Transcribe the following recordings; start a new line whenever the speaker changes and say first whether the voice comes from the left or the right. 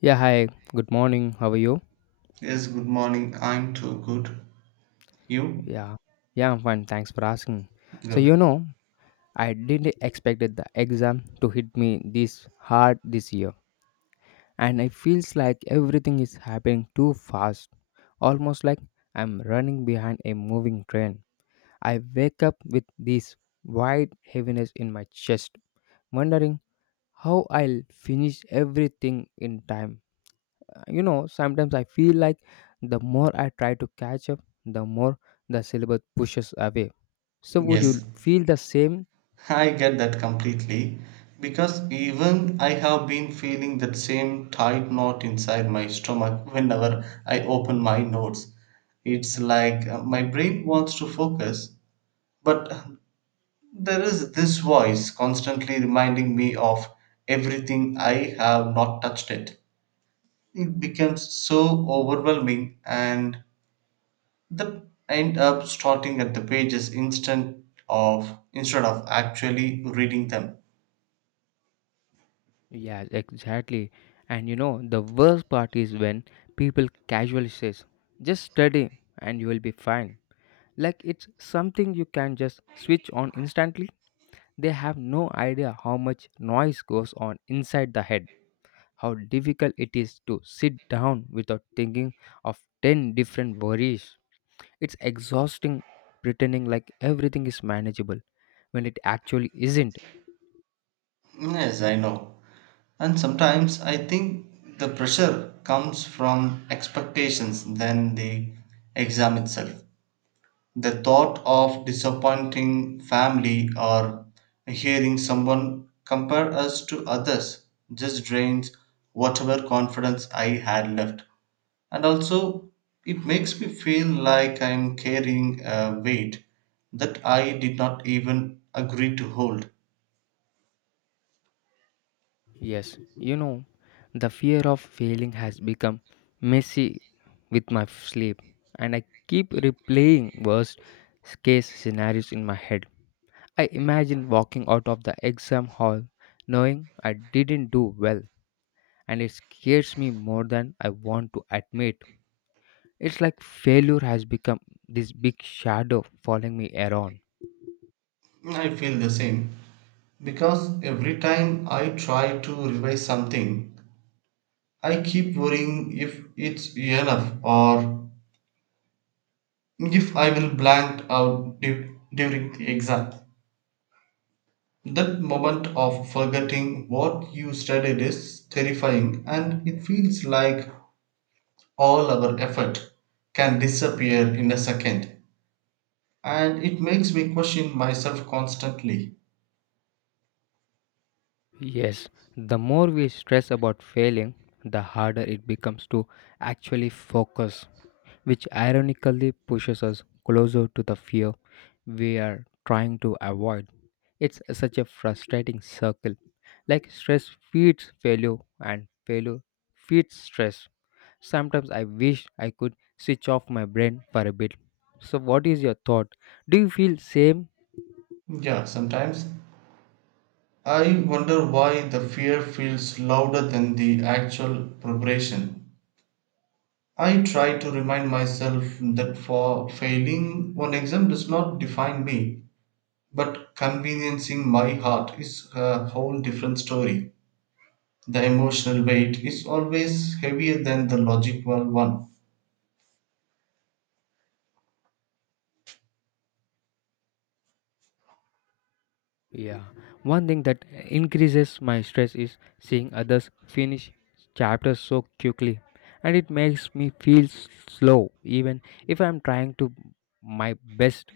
left: Yeah, hi. Good morning. How are you?
right: Yes, good morning. I'm too good. You?
left: Yeah. Yeah, I'm fine. Thanks for asking. So,
right: Good.
left: you know, I didn't expect the exam to hit me this hard this year. And it feels like everything is happening too fast. Almost like I'm running behind a moving train. I wake up with this wide heaviness in my chest, wondering how I'll finish everything in time. You know, sometimes I feel like the more I try to catch up, the more the syllabus pushes away. So would you
right: Yes.
left: feel the same?
right: I get that completely because even I have been feeling that same tight knot inside my stomach whenever I open my notes. It's like my brain wants to focus, but there is this voice constantly reminding me of everything I have not touched it. It becomes so overwhelming and they end up starting at the pages instead of actually reading them.
left: Yeah, exactly. And you know the worst part is when people casually says, just study and you will be fine, like it's something you can just switch on instantly. They have no idea how much noise goes on inside the head, how difficult it is to sit down without thinking of 10 different worries. It's exhausting pretending like everything is manageable when it actually isn't.
right: Yes, I know. And sometimes I think the pressure comes from expectations than the exam itself. The thought of disappointing family or hearing someone compare us to others just drains whatever confidence I had left. And also, it makes me feel like I'm carrying a weight that I did not even agree to hold.
left: Yes, you know, the fear of failing has become messy with my sleep, and I keep replaying worst case scenarios in my head. I imagine walking out of the exam hall knowing I didn't do well, and it scares me more than I want to admit. It's like failure has become this big shadow following me around.
right: I feel the same because every time I try to revise something, I keep worrying if it's enough or if I will blank out during the exam. That moment of forgetting what you studied is terrifying and it feels like all our effort can disappear in a second, and it makes me question myself constantly.
left: Yes, the more we stress about failing, the harder it becomes to actually focus, which ironically pushes us closer to the fear we are trying to avoid. It's such a frustrating circle. Like stress feeds failure, and failure feeds stress. Sometimes I wish I could switch off my brain for a bit. So, what is your thought? Do you feel same?
right: Yeah, sometimes I wonder why the fear feels louder than the actual preparation. I try to remind myself that for failing one exam does not define me, but conveniencing my heart is a whole different story. The emotional weight is always heavier than the logical one.
left: Yeah, one thing that increases my stress is seeing others finish chapters so quickly, and it makes me feel slow even if I'm trying to my best.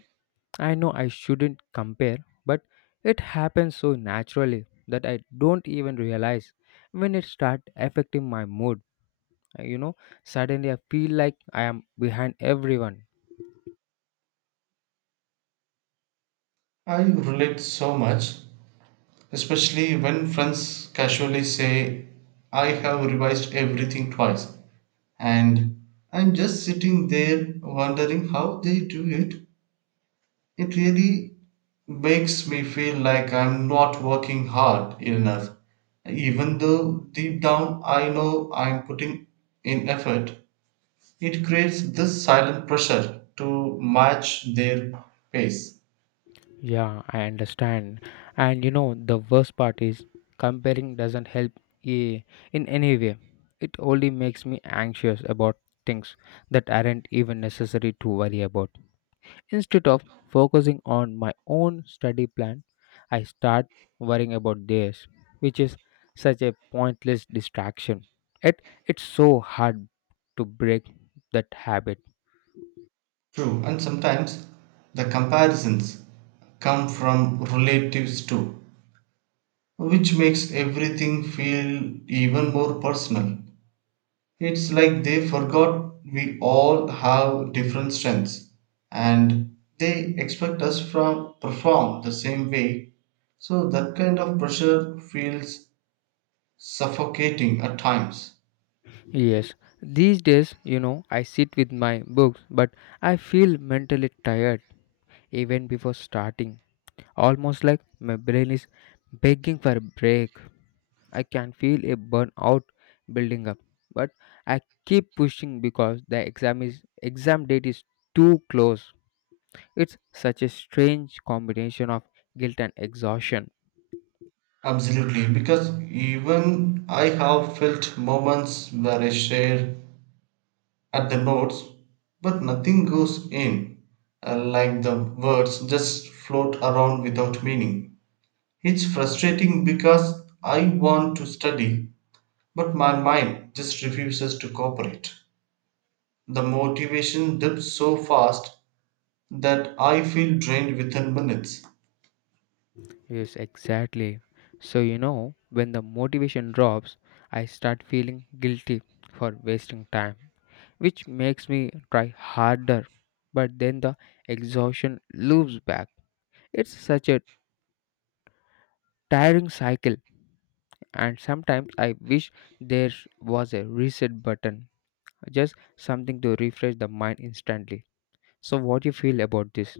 left: I know I shouldn't compare, but it happens so naturally that I don't even realize when it starts affecting my mood. You know, suddenly I feel like I am behind everyone.
right: I relate so much, especially when friends casually say, I have revised everything twice, and I'm just sitting there wondering how they do it. It really makes me feel like I'm not working hard enough, even though deep down I know I'm putting in effort. It creates this silent pressure to match their pace.
left: Yeah, I understand. And you know, the worst part is comparing doesn't help eh, in any way. It only makes me anxious about things that aren't even necessary to worry about. Instead of focusing on my own study plan, I start worrying about theirs, which is such a pointless distraction. It's so hard to break that habit.
right: True, and sometimes the comparisons come from relatives too, which makes everything feel even more personal. It's like they forgot we all have different strengths and they expect us from perform the same way. So that kind of pressure feels suffocating at times.
left: Yes, these days, you know, I sit with my books, but I feel mentally tired even before starting. Almost like my brain is begging for a break. I can feel a burnout building up, but I keep pushing because the exam date is too close. It's such a strange combination of guilt and exhaustion.
right: Absolutely, because even I have felt moments where I share at the notes, but nothing goes in, like the words just float around without meaning. It's frustrating because I want to study, but my mind just refuses to cooperate. The motivation dips so fast that I feel drained within minutes.
left: Yes, exactly. So, you know, when the motivation drops, I start feeling guilty for wasting time, which makes me try harder, but then the exhaustion loops back. It's such a tiring cycle, and sometimes I wish there was a reset button, just something to refresh the mind instantly. So, what do you feel about this?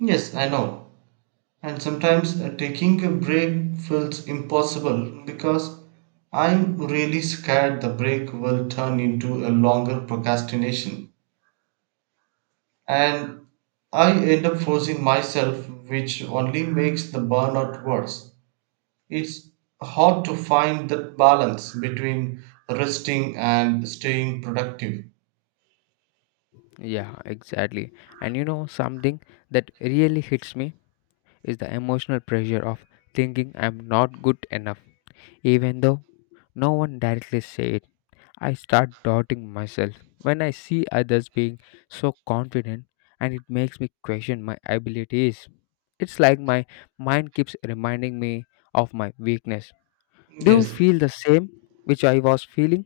right: Yes, I know. And sometimes taking a break feels impossible because I'm really scared the break will turn into a longer procrastination. And I end up forcing myself, which only makes the burnout worse. It's hard to find that balance between resting and staying productive.
left: Yeah, exactly. And you know, something that really hits me is the emotional pressure of thinking I'm not good enough, even though no one directly says it. I start doubting myself when I see others being so confident, and it makes me question my abilities. It's like my mind keeps reminding me of my weakness. Do you
right: Yes,
left: feel the same which I was feeling?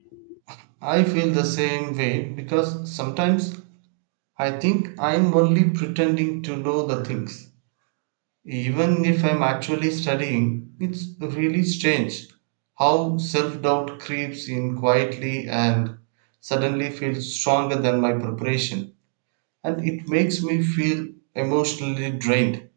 right: I feel the same way because sometimes I think I'm only pretending to know the things. Even if I'm actually studying, it's really strange how self doubt creeps in quietly and suddenly feels stronger than my preparation. And it makes me feel emotionally drained.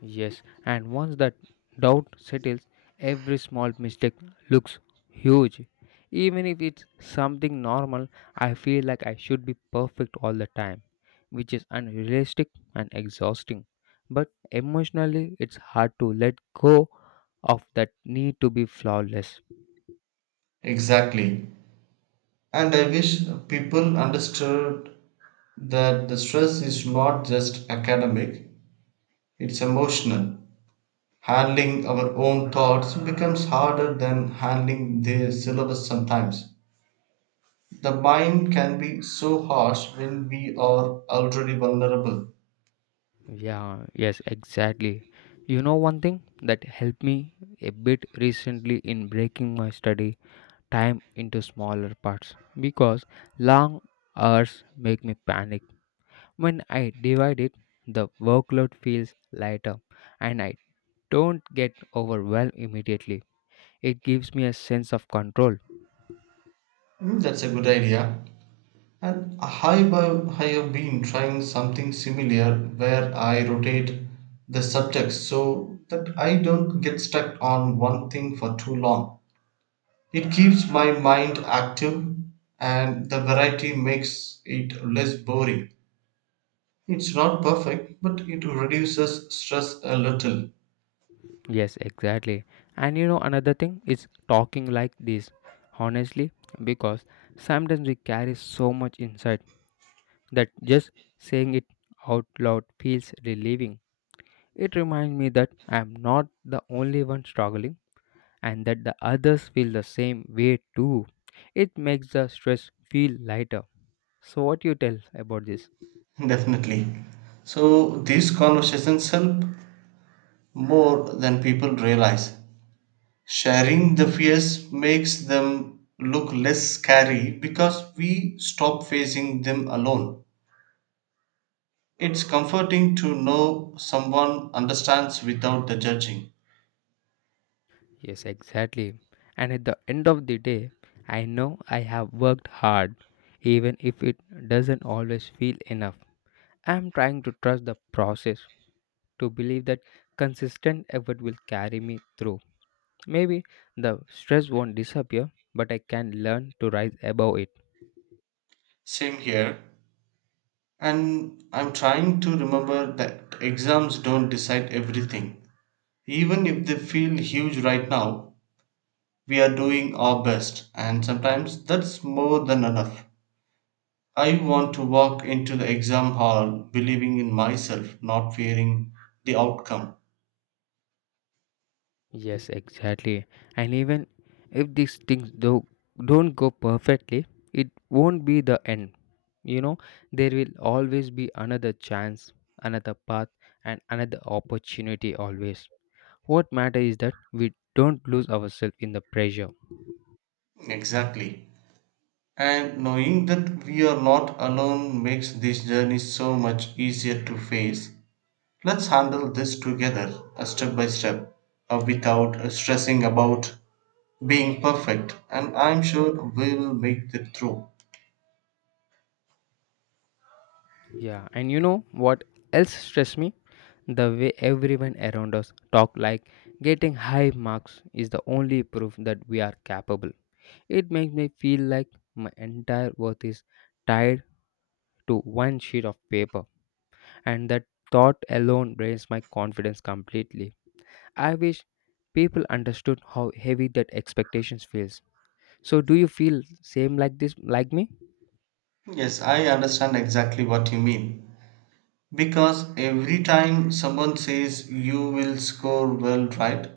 left: Yes, and once that doubt settles, every small mistake looks huge. Even if it's something normal, I feel like I should be perfect all the time, which is unrealistic and exhausting. But emotionally, it's hard to let go of that need to be flawless.
right: Exactly. And I wish people understood that the stress is not just academic, it's emotional. Handling our own thoughts becomes harder than handling their syllabus sometimes. The mind can be so harsh when we are already vulnerable.
left: Yeah, yes, exactly. You know, one thing that helped me a bit recently in breaking my study time into smaller parts because long hours make me panic. When I divide it, the workload feels lighter and I don't get overwhelmed immediately. It gives me a sense of control.
right: Hmm. That's a good idea. And I have been trying something similar where I rotate the subjects so that I don't get stuck on one thing for too long. It keeps my mind active and the variety makes it less boring. It's not perfect, but it reduces stress a little.
left: Yes, exactly. And you know, another thing is talking like this, honestly, because sometimes we carry so much inside that just saying it out loud feels relieving. It reminds me that I am not the only one struggling and that the others feel the same way too. It makes the stress feel lighter. So, what you tell about this?
right: Definitely. So these conversations help more than people realize. Sharing the fears makes them look less scary because we stop facing them alone. It's comforting to know someone understands without the judging.
left: Yes, exactly. And at the end of the day, I know I have worked hard, even if it doesn't always feel enough. I am trying to trust the process, to believe that consistent effort will carry me through. Maybe the stress won't disappear, but I can learn to rise above it.
right: Same here. And I'm trying to remember that exams don't decide everything. Even if they feel huge right now, we are doing our best, and sometimes that's more than enough. I want to walk into the exam hall believing in myself, not fearing the outcome.
left: Yes, exactly. And even if these things do don't go perfectly, it won't be the end. You know, there will always be another chance, another path, and another opportunity always. What matters is that we don't lose ourselves in the pressure.
right: Exactly. And knowing that we are not alone makes this journey so much easier to face. Let's handle this together, a step by step, without stressing about being perfect. And I'm sure we will make it through.
left: Yeah, and you know what else stressed me? The way everyone around us talk like getting high marks is the only proof that we are capable. It makes me feel like my entire worth is tied to one sheet of paper, and that thought alone drains my confidence completely. I wish people understood how heavy that expectations feels. So do you feel same like this like me?
right: Yes, I understand exactly what you mean. Because every time someone says you will score well, right?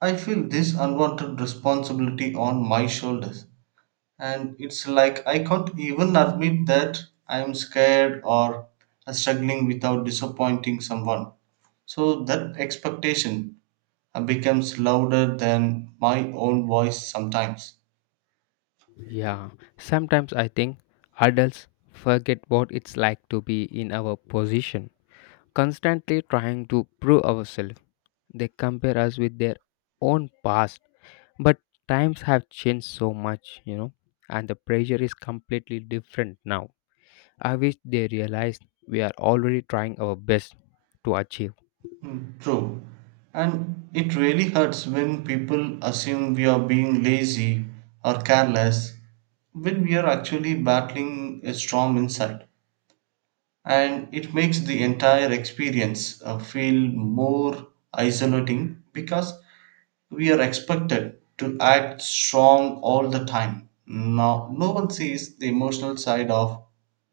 right: I feel this unwanted responsibility on my shoulders, and it's like I can't even admit that I'm scared or struggling without disappointing someone. So that expectation becomes louder than my own voice sometimes.
left: Yeah, sometimes I think adults forget what it's like to be in our position, constantly trying to prove ourselves. They compare us with their own past. But times have changed so much, you know, and the pressure is completely different now. I wish they realized we are already trying our best to achieve.
right: Mm, true. And it really hurts when people assume we are being lazy or careless when we are actually battling a storm inside. And it makes the entire experience feel more isolating because we are expected to act strong all the time. Now, no one sees the emotional side of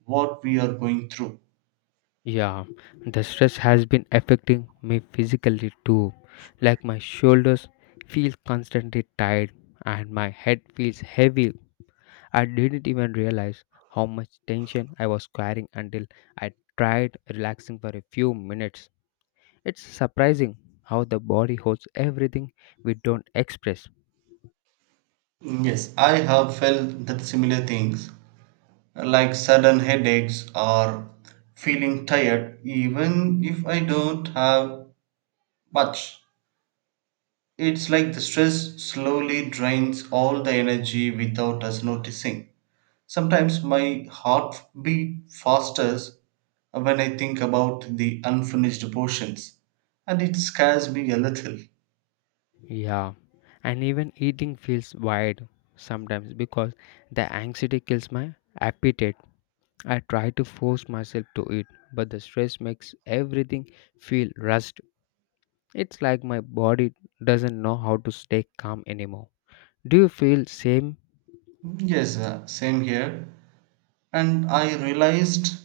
right: what we are going through.
left: Yeah, the stress has been affecting me physically too. Like my shoulders feel constantly tired and my head feels heavy. I didn't even realize how much tension I was carrying until I tried relaxing for a few minutes. It's surprising how the body holds everything we don't express.
right: Yes, I have felt that similar things like sudden headaches or feeling tired, even if I don't have much. It's like the stress slowly drains all the energy without us noticing. Sometimes my heart beat fasters when I think about the unfinished portions, and it scares me a little.
left: Yeah, and even eating feels weird sometimes because the anxiety kills my appetite. I try to force myself to eat, but the stress makes everything feel rushed. It's like my body doesn't know how to stay calm anymore. Do you feel same?
right: Yes, same here. And I realized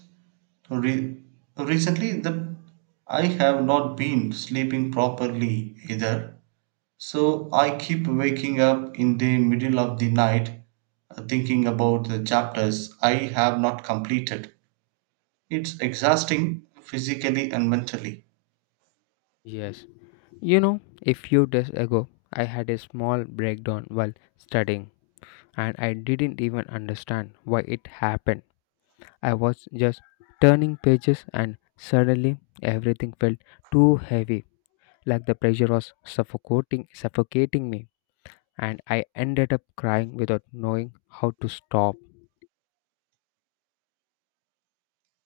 right: re- recently that I have not been sleeping properly either. So I keep waking up in the middle of the night thinking about the chapters I have not completed. It's exhausting physically and mentally.
left: Yes. You know, a few days ago, I had a small breakdown while studying, and I didn't even understand why it happened. I was just turning pages, and suddenly everything felt too heavy, like the pressure was suffocating, suffocating me, and I ended up crying without knowing how to stop.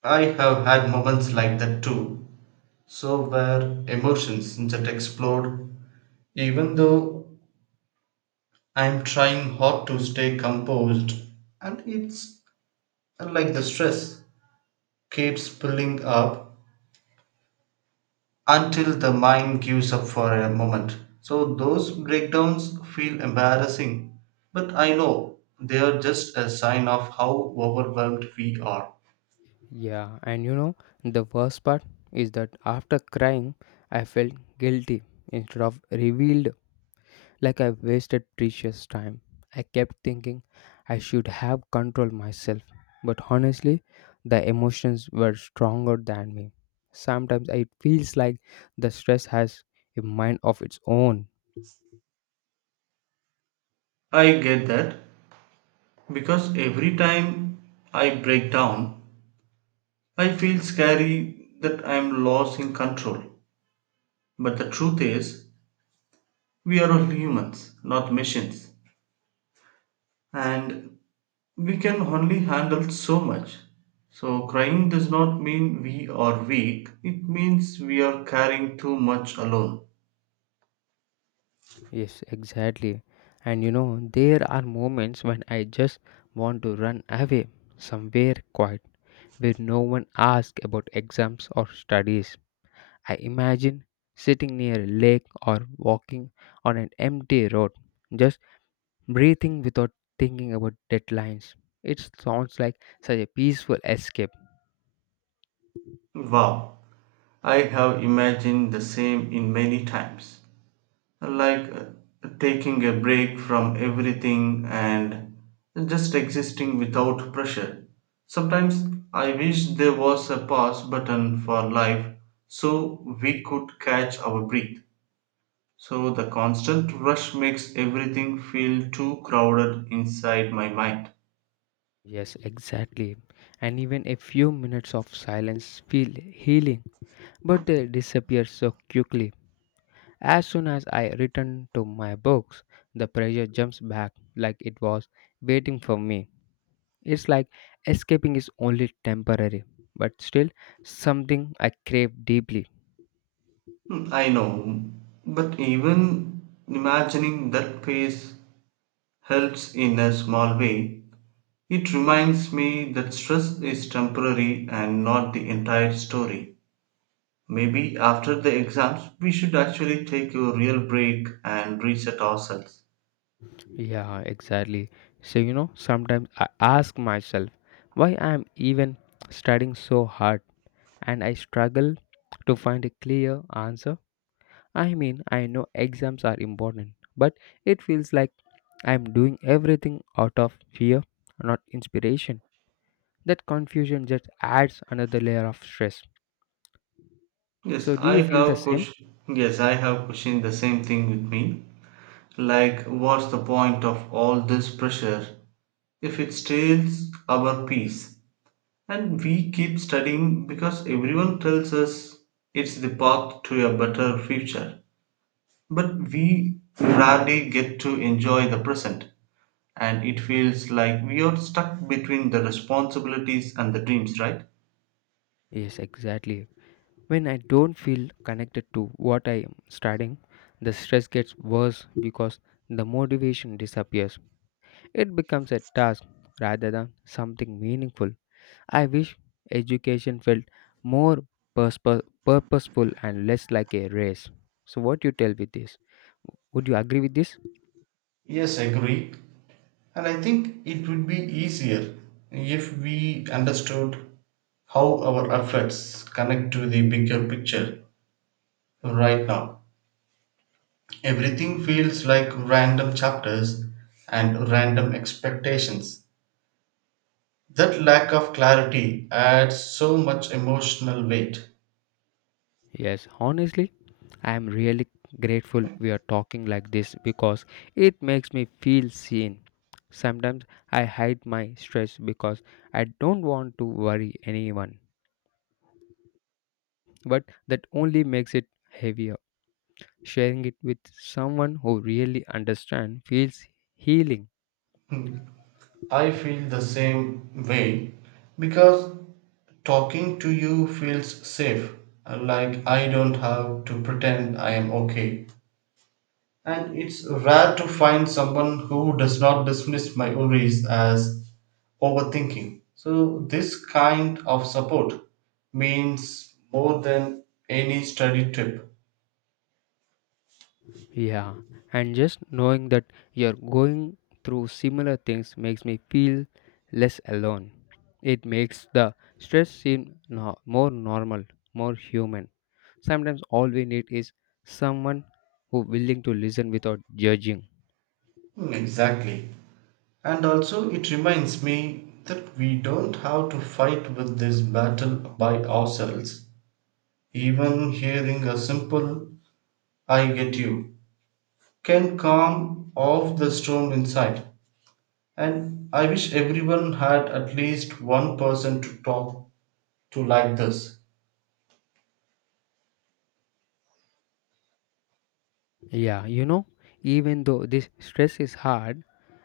right: I have had moments like that too. So where emotions just explode, even though I'm trying hard to stay composed, and it's like the stress keeps pulling up until the mind gives up for a moment. So those breakdowns feel embarrassing, but I know they are just a sign of how overwhelmed we are.
left: Yeah, and you know, the worst part is that after crying, I felt guilty instead of revealed, like I wasted precious time. I kept thinking I should have controlled myself, but honestly, the emotions were stronger than me. Sometimes it feels like the stress has a mind of its own.
right: I get that because every time I break down, I feel scary that I'm lost in control. But the truth is, we are all humans, not machines. And we can only handle so much. So, crying does not mean we are weak, it means we are carrying too much alone.
left: Yes, exactly. And you know, there are moments when I just want to run away somewhere quiet where no one asks about exams or studies. I imagine sitting near a lake or walking on an empty road, just breathing without thinking about deadlines. It sounds like such a peaceful escape.
right: Wow, I have imagined the same in many times. Like taking a break from everything and just existing without pressure. Sometimes I wish there was a pause button for life so we could catch our breath. So the constant rush makes everything feel too crowded inside my mind.
left: Yes, exactly. And even a few minutes of silence feel healing, but they disappear so quickly. As soon as I return to my books, the pressure jumps back like it was waiting for me. It's like escaping is only temporary, but still something I crave deeply.
right: Hmm, I know, but even imagining that pace helps in a small way. It reminds me that stress is temporary and not the entire story. Maybe after the exams, we should actually take a real break and reset ourselves.
left: Yeah, exactly. So, you know, sometimes I ask myself why I am even studying so hard, and I struggle to find a clear answer. I mean, I know exams are important, but it feels like I'm doing everything out of fear, not inspiration. That confusion just adds another layer of stress. So, do you feel the same?
right: Yes, I have questioned the same thing with me. Like, what's the point of all this pressure if it steals our peace? And we keep studying because everyone tells us it's the path to a better future. But we rarely get to enjoy the present, and it feels like we are stuck between the responsibilities and the dreams, right?
left: Yes, exactly. When I don't feel connected to what I am studying, the stress gets worse because the motivation disappears. It becomes a task rather than something meaningful. I wish education felt more purposeful and less like a race. So, what do you tell with this? Would you agree with this?
right: Yes, agree. And I think it would be easier if we understood how our efforts connect to the bigger picture right now. Everything feels like random chapters and random expectations. That lack of clarity adds so much emotional weight.
left: Yes, honestly, I am really grateful we are talking like this because it makes me feel seen. Sometimes I hide my stress because I don't want to worry anyone, but that only makes it heavier. Sharing it with someone who really understands feels healing.
right: I feel the same way because talking to you feels safe, like I don't have to pretend I am okay. And it's rare to find someone who does not dismiss my worries as overthinking. So, this kind of support means more than any study trip.
left: Yeah, and just knowing that you're going through similar things makes me feel less alone. It makes the stress seem more normal, more human. Sometimes all we need is someone who willing to listen without judging.
right: Mm, exactly. And also, it reminds me that we don't have to fight with this battle by ourselves. Even hearing a simple, I get you, can calm off the storm inside. And I wish everyone had at least one person to talk to like this.
left: Yeah, you know, even though this stress is hard,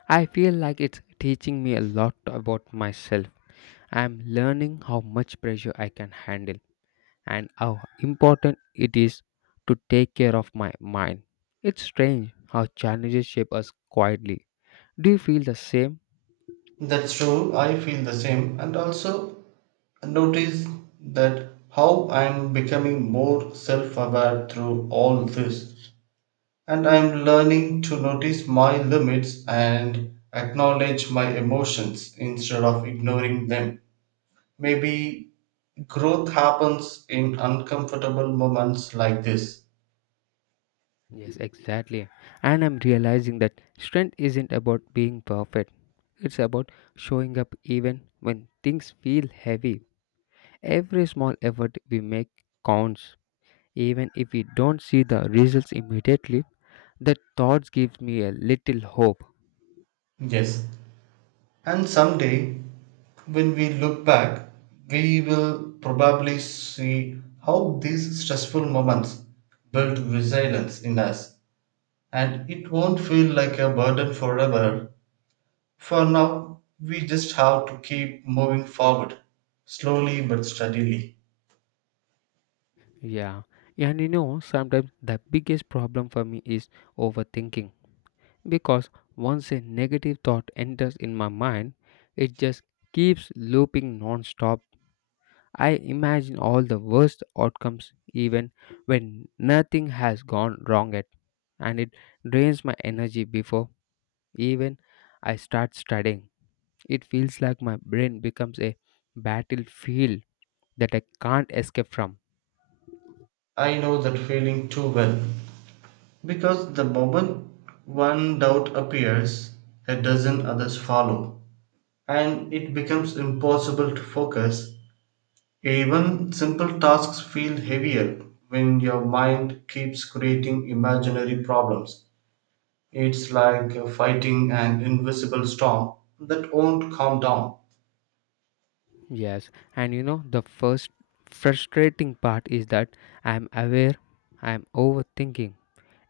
left: I feel like it's teaching me a lot about myself. I'm learning how much pressure I can handle and how important it is to take care of my mind. It's strange how challenges shape us quietly. Do you feel the same?
right: That's true, I feel the same. And also, notice that how I'm becoming more self aware through all this. And I'm learning to notice my limits and acknowledge my emotions instead of ignoring them. Maybe growth happens in uncomfortable moments like this.
left: Yes, exactly. And I'm realizing that strength isn't about being perfect, it's about showing up even when things feel heavy. Every small effort we make counts. Even if we don't see the results immediately, the thoughts give me a little hope.
right: Yes, and someday, when we look back, we will probably see how these stressful moments built resilience in us, and it won't feel like a burden forever. For now, we just have to keep moving forward, slowly but steadily.
left: Yeah, and you know, sometimes the biggest problem for me is overthinking because once a negative thought enters in my mind, it just keeps looping non-stop. I imagine all the worst outcomes even when nothing has gone wrong yet, and it drains my energy before even I start studying. It feels like my brain becomes a battlefield that I can't escape from.
right: I know that feeling too well because the moment one doubt appears, a dozen others follow, and it becomes impossible to focus. Even simple tasks feel heavier when your mind keeps creating imaginary problems. It's like fighting an invisible storm that won't calm down.
left: Yes, and you know, the first frustrating part is that I'm aware I'm overthinking,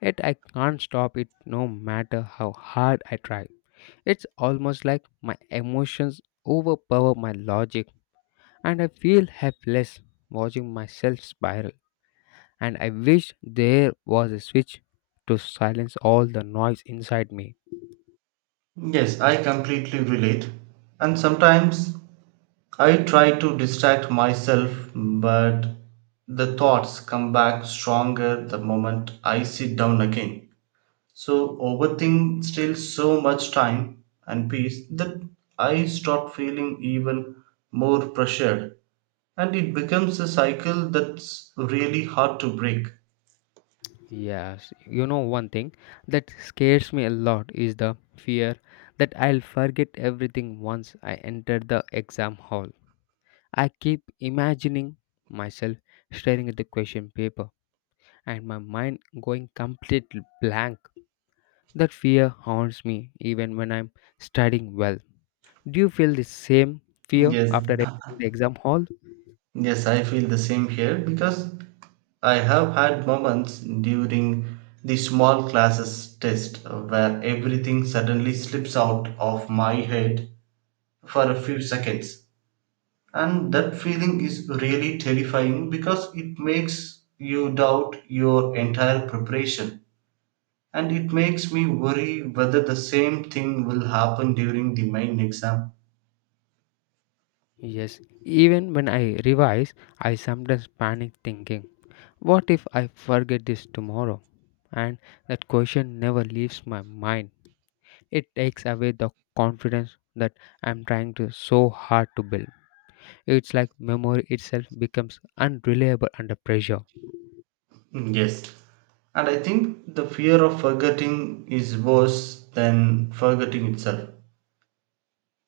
left: yet I can't stop it no matter how hard I try. It's almost like my emotions overpower my logic, and I feel helpless watching myself spiral. And I wish there was a switch to silence all the noise inside me.
right: Yes, I completely relate. And sometimes I try to distract myself, but the thoughts come back stronger the moment I sit down again. So overthink steals so much time and peace that I start feeling even more pressured. And it becomes a cycle that's really hard to break.
left: Yes, you know one thing that scares me a lot is the fear that I'll forget everything once I enter the exam hall. I keep imagining myself staring at the question paper and my mind going completely blank. That fear haunts me even when I'm studying well. Do you feel the same fear
right: Yes,
left: after entering the exam hall?
right: yes, I feel the same here because I have had moments during the small classes test where everything suddenly slips out of my head for a few seconds. And that feeling is really terrifying because it makes you doubt your entire preparation. And it makes me worry whether the same thing will happen during the main exam.
left: Yes, even when I revise, I sometimes panic thinking, what if I forget this tomorrow? And that question never leaves my mind. It takes away the confidence that I'm trying to so hard to build. It's like memory itself becomes unreliable under pressure.
right: Mm, yes. And I think the fear of forgetting is worse than forgetting itself.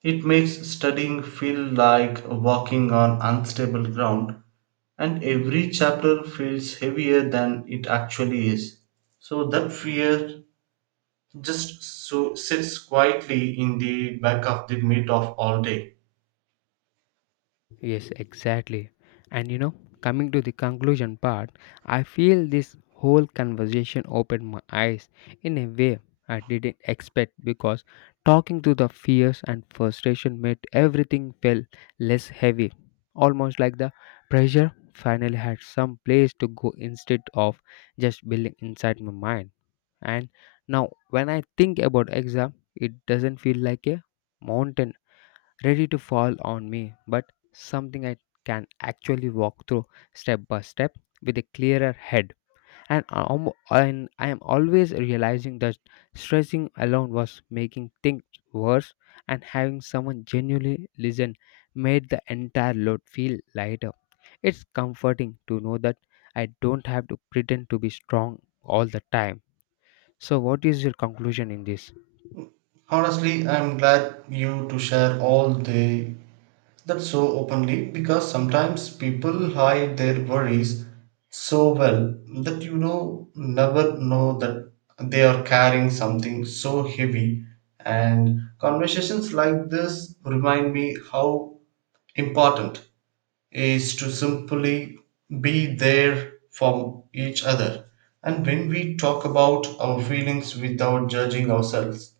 right: It makes studying feel like walking on unstable ground, and every chapter feels heavier than it actually is. So that fear just so sits quietly in the back of the meat of all day.
left: Yes, exactly. And you know, coming to the conclusion part, I feel this whole conversation opened my eyes in a way I didn't expect because talking to the fears and frustration made everything felt less heavy, almost like the pressure finally had some place to go instead of just building inside my mind. And now, when I think about exam, it doesn't feel like a mountain ready to fall on me, but something I can actually walk through step by step with a clearer head. And I am always realizing that stressing alone was making things worse, and having someone genuinely listen made the entire load feel lighter. It's comforting to know that I don't have to pretend to be strong all the time. So, what is your conclusion in this?
right: Honestly, I'm glad you to share all the that so openly because sometimes people hide their worries so well that you know never know that they are carrying something so heavy, and conversations like this remind me how important is to simply be there for each other. And when we talk about our feelings without judging ourselves,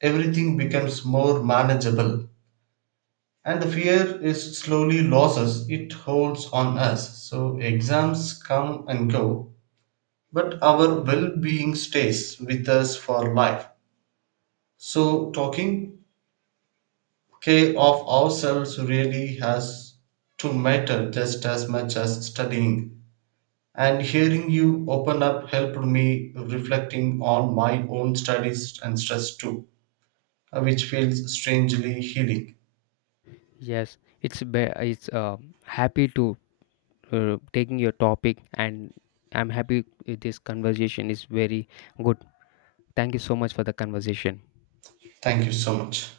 right: everything becomes more manageable. And the fear is slowly loses it holds on us. So exams come and go, but our well being stays with us for life. So talking care of ourselves really has to matter just as much as studying. And hearing you open up helped me reflecting on my own studies and stress too, which feels strangely healing.
left: Yes, it's be- it's happy to taking your topic, and I'm happy with this conversation is very good. Thank you so much for the conversation.
right: Thank you so much.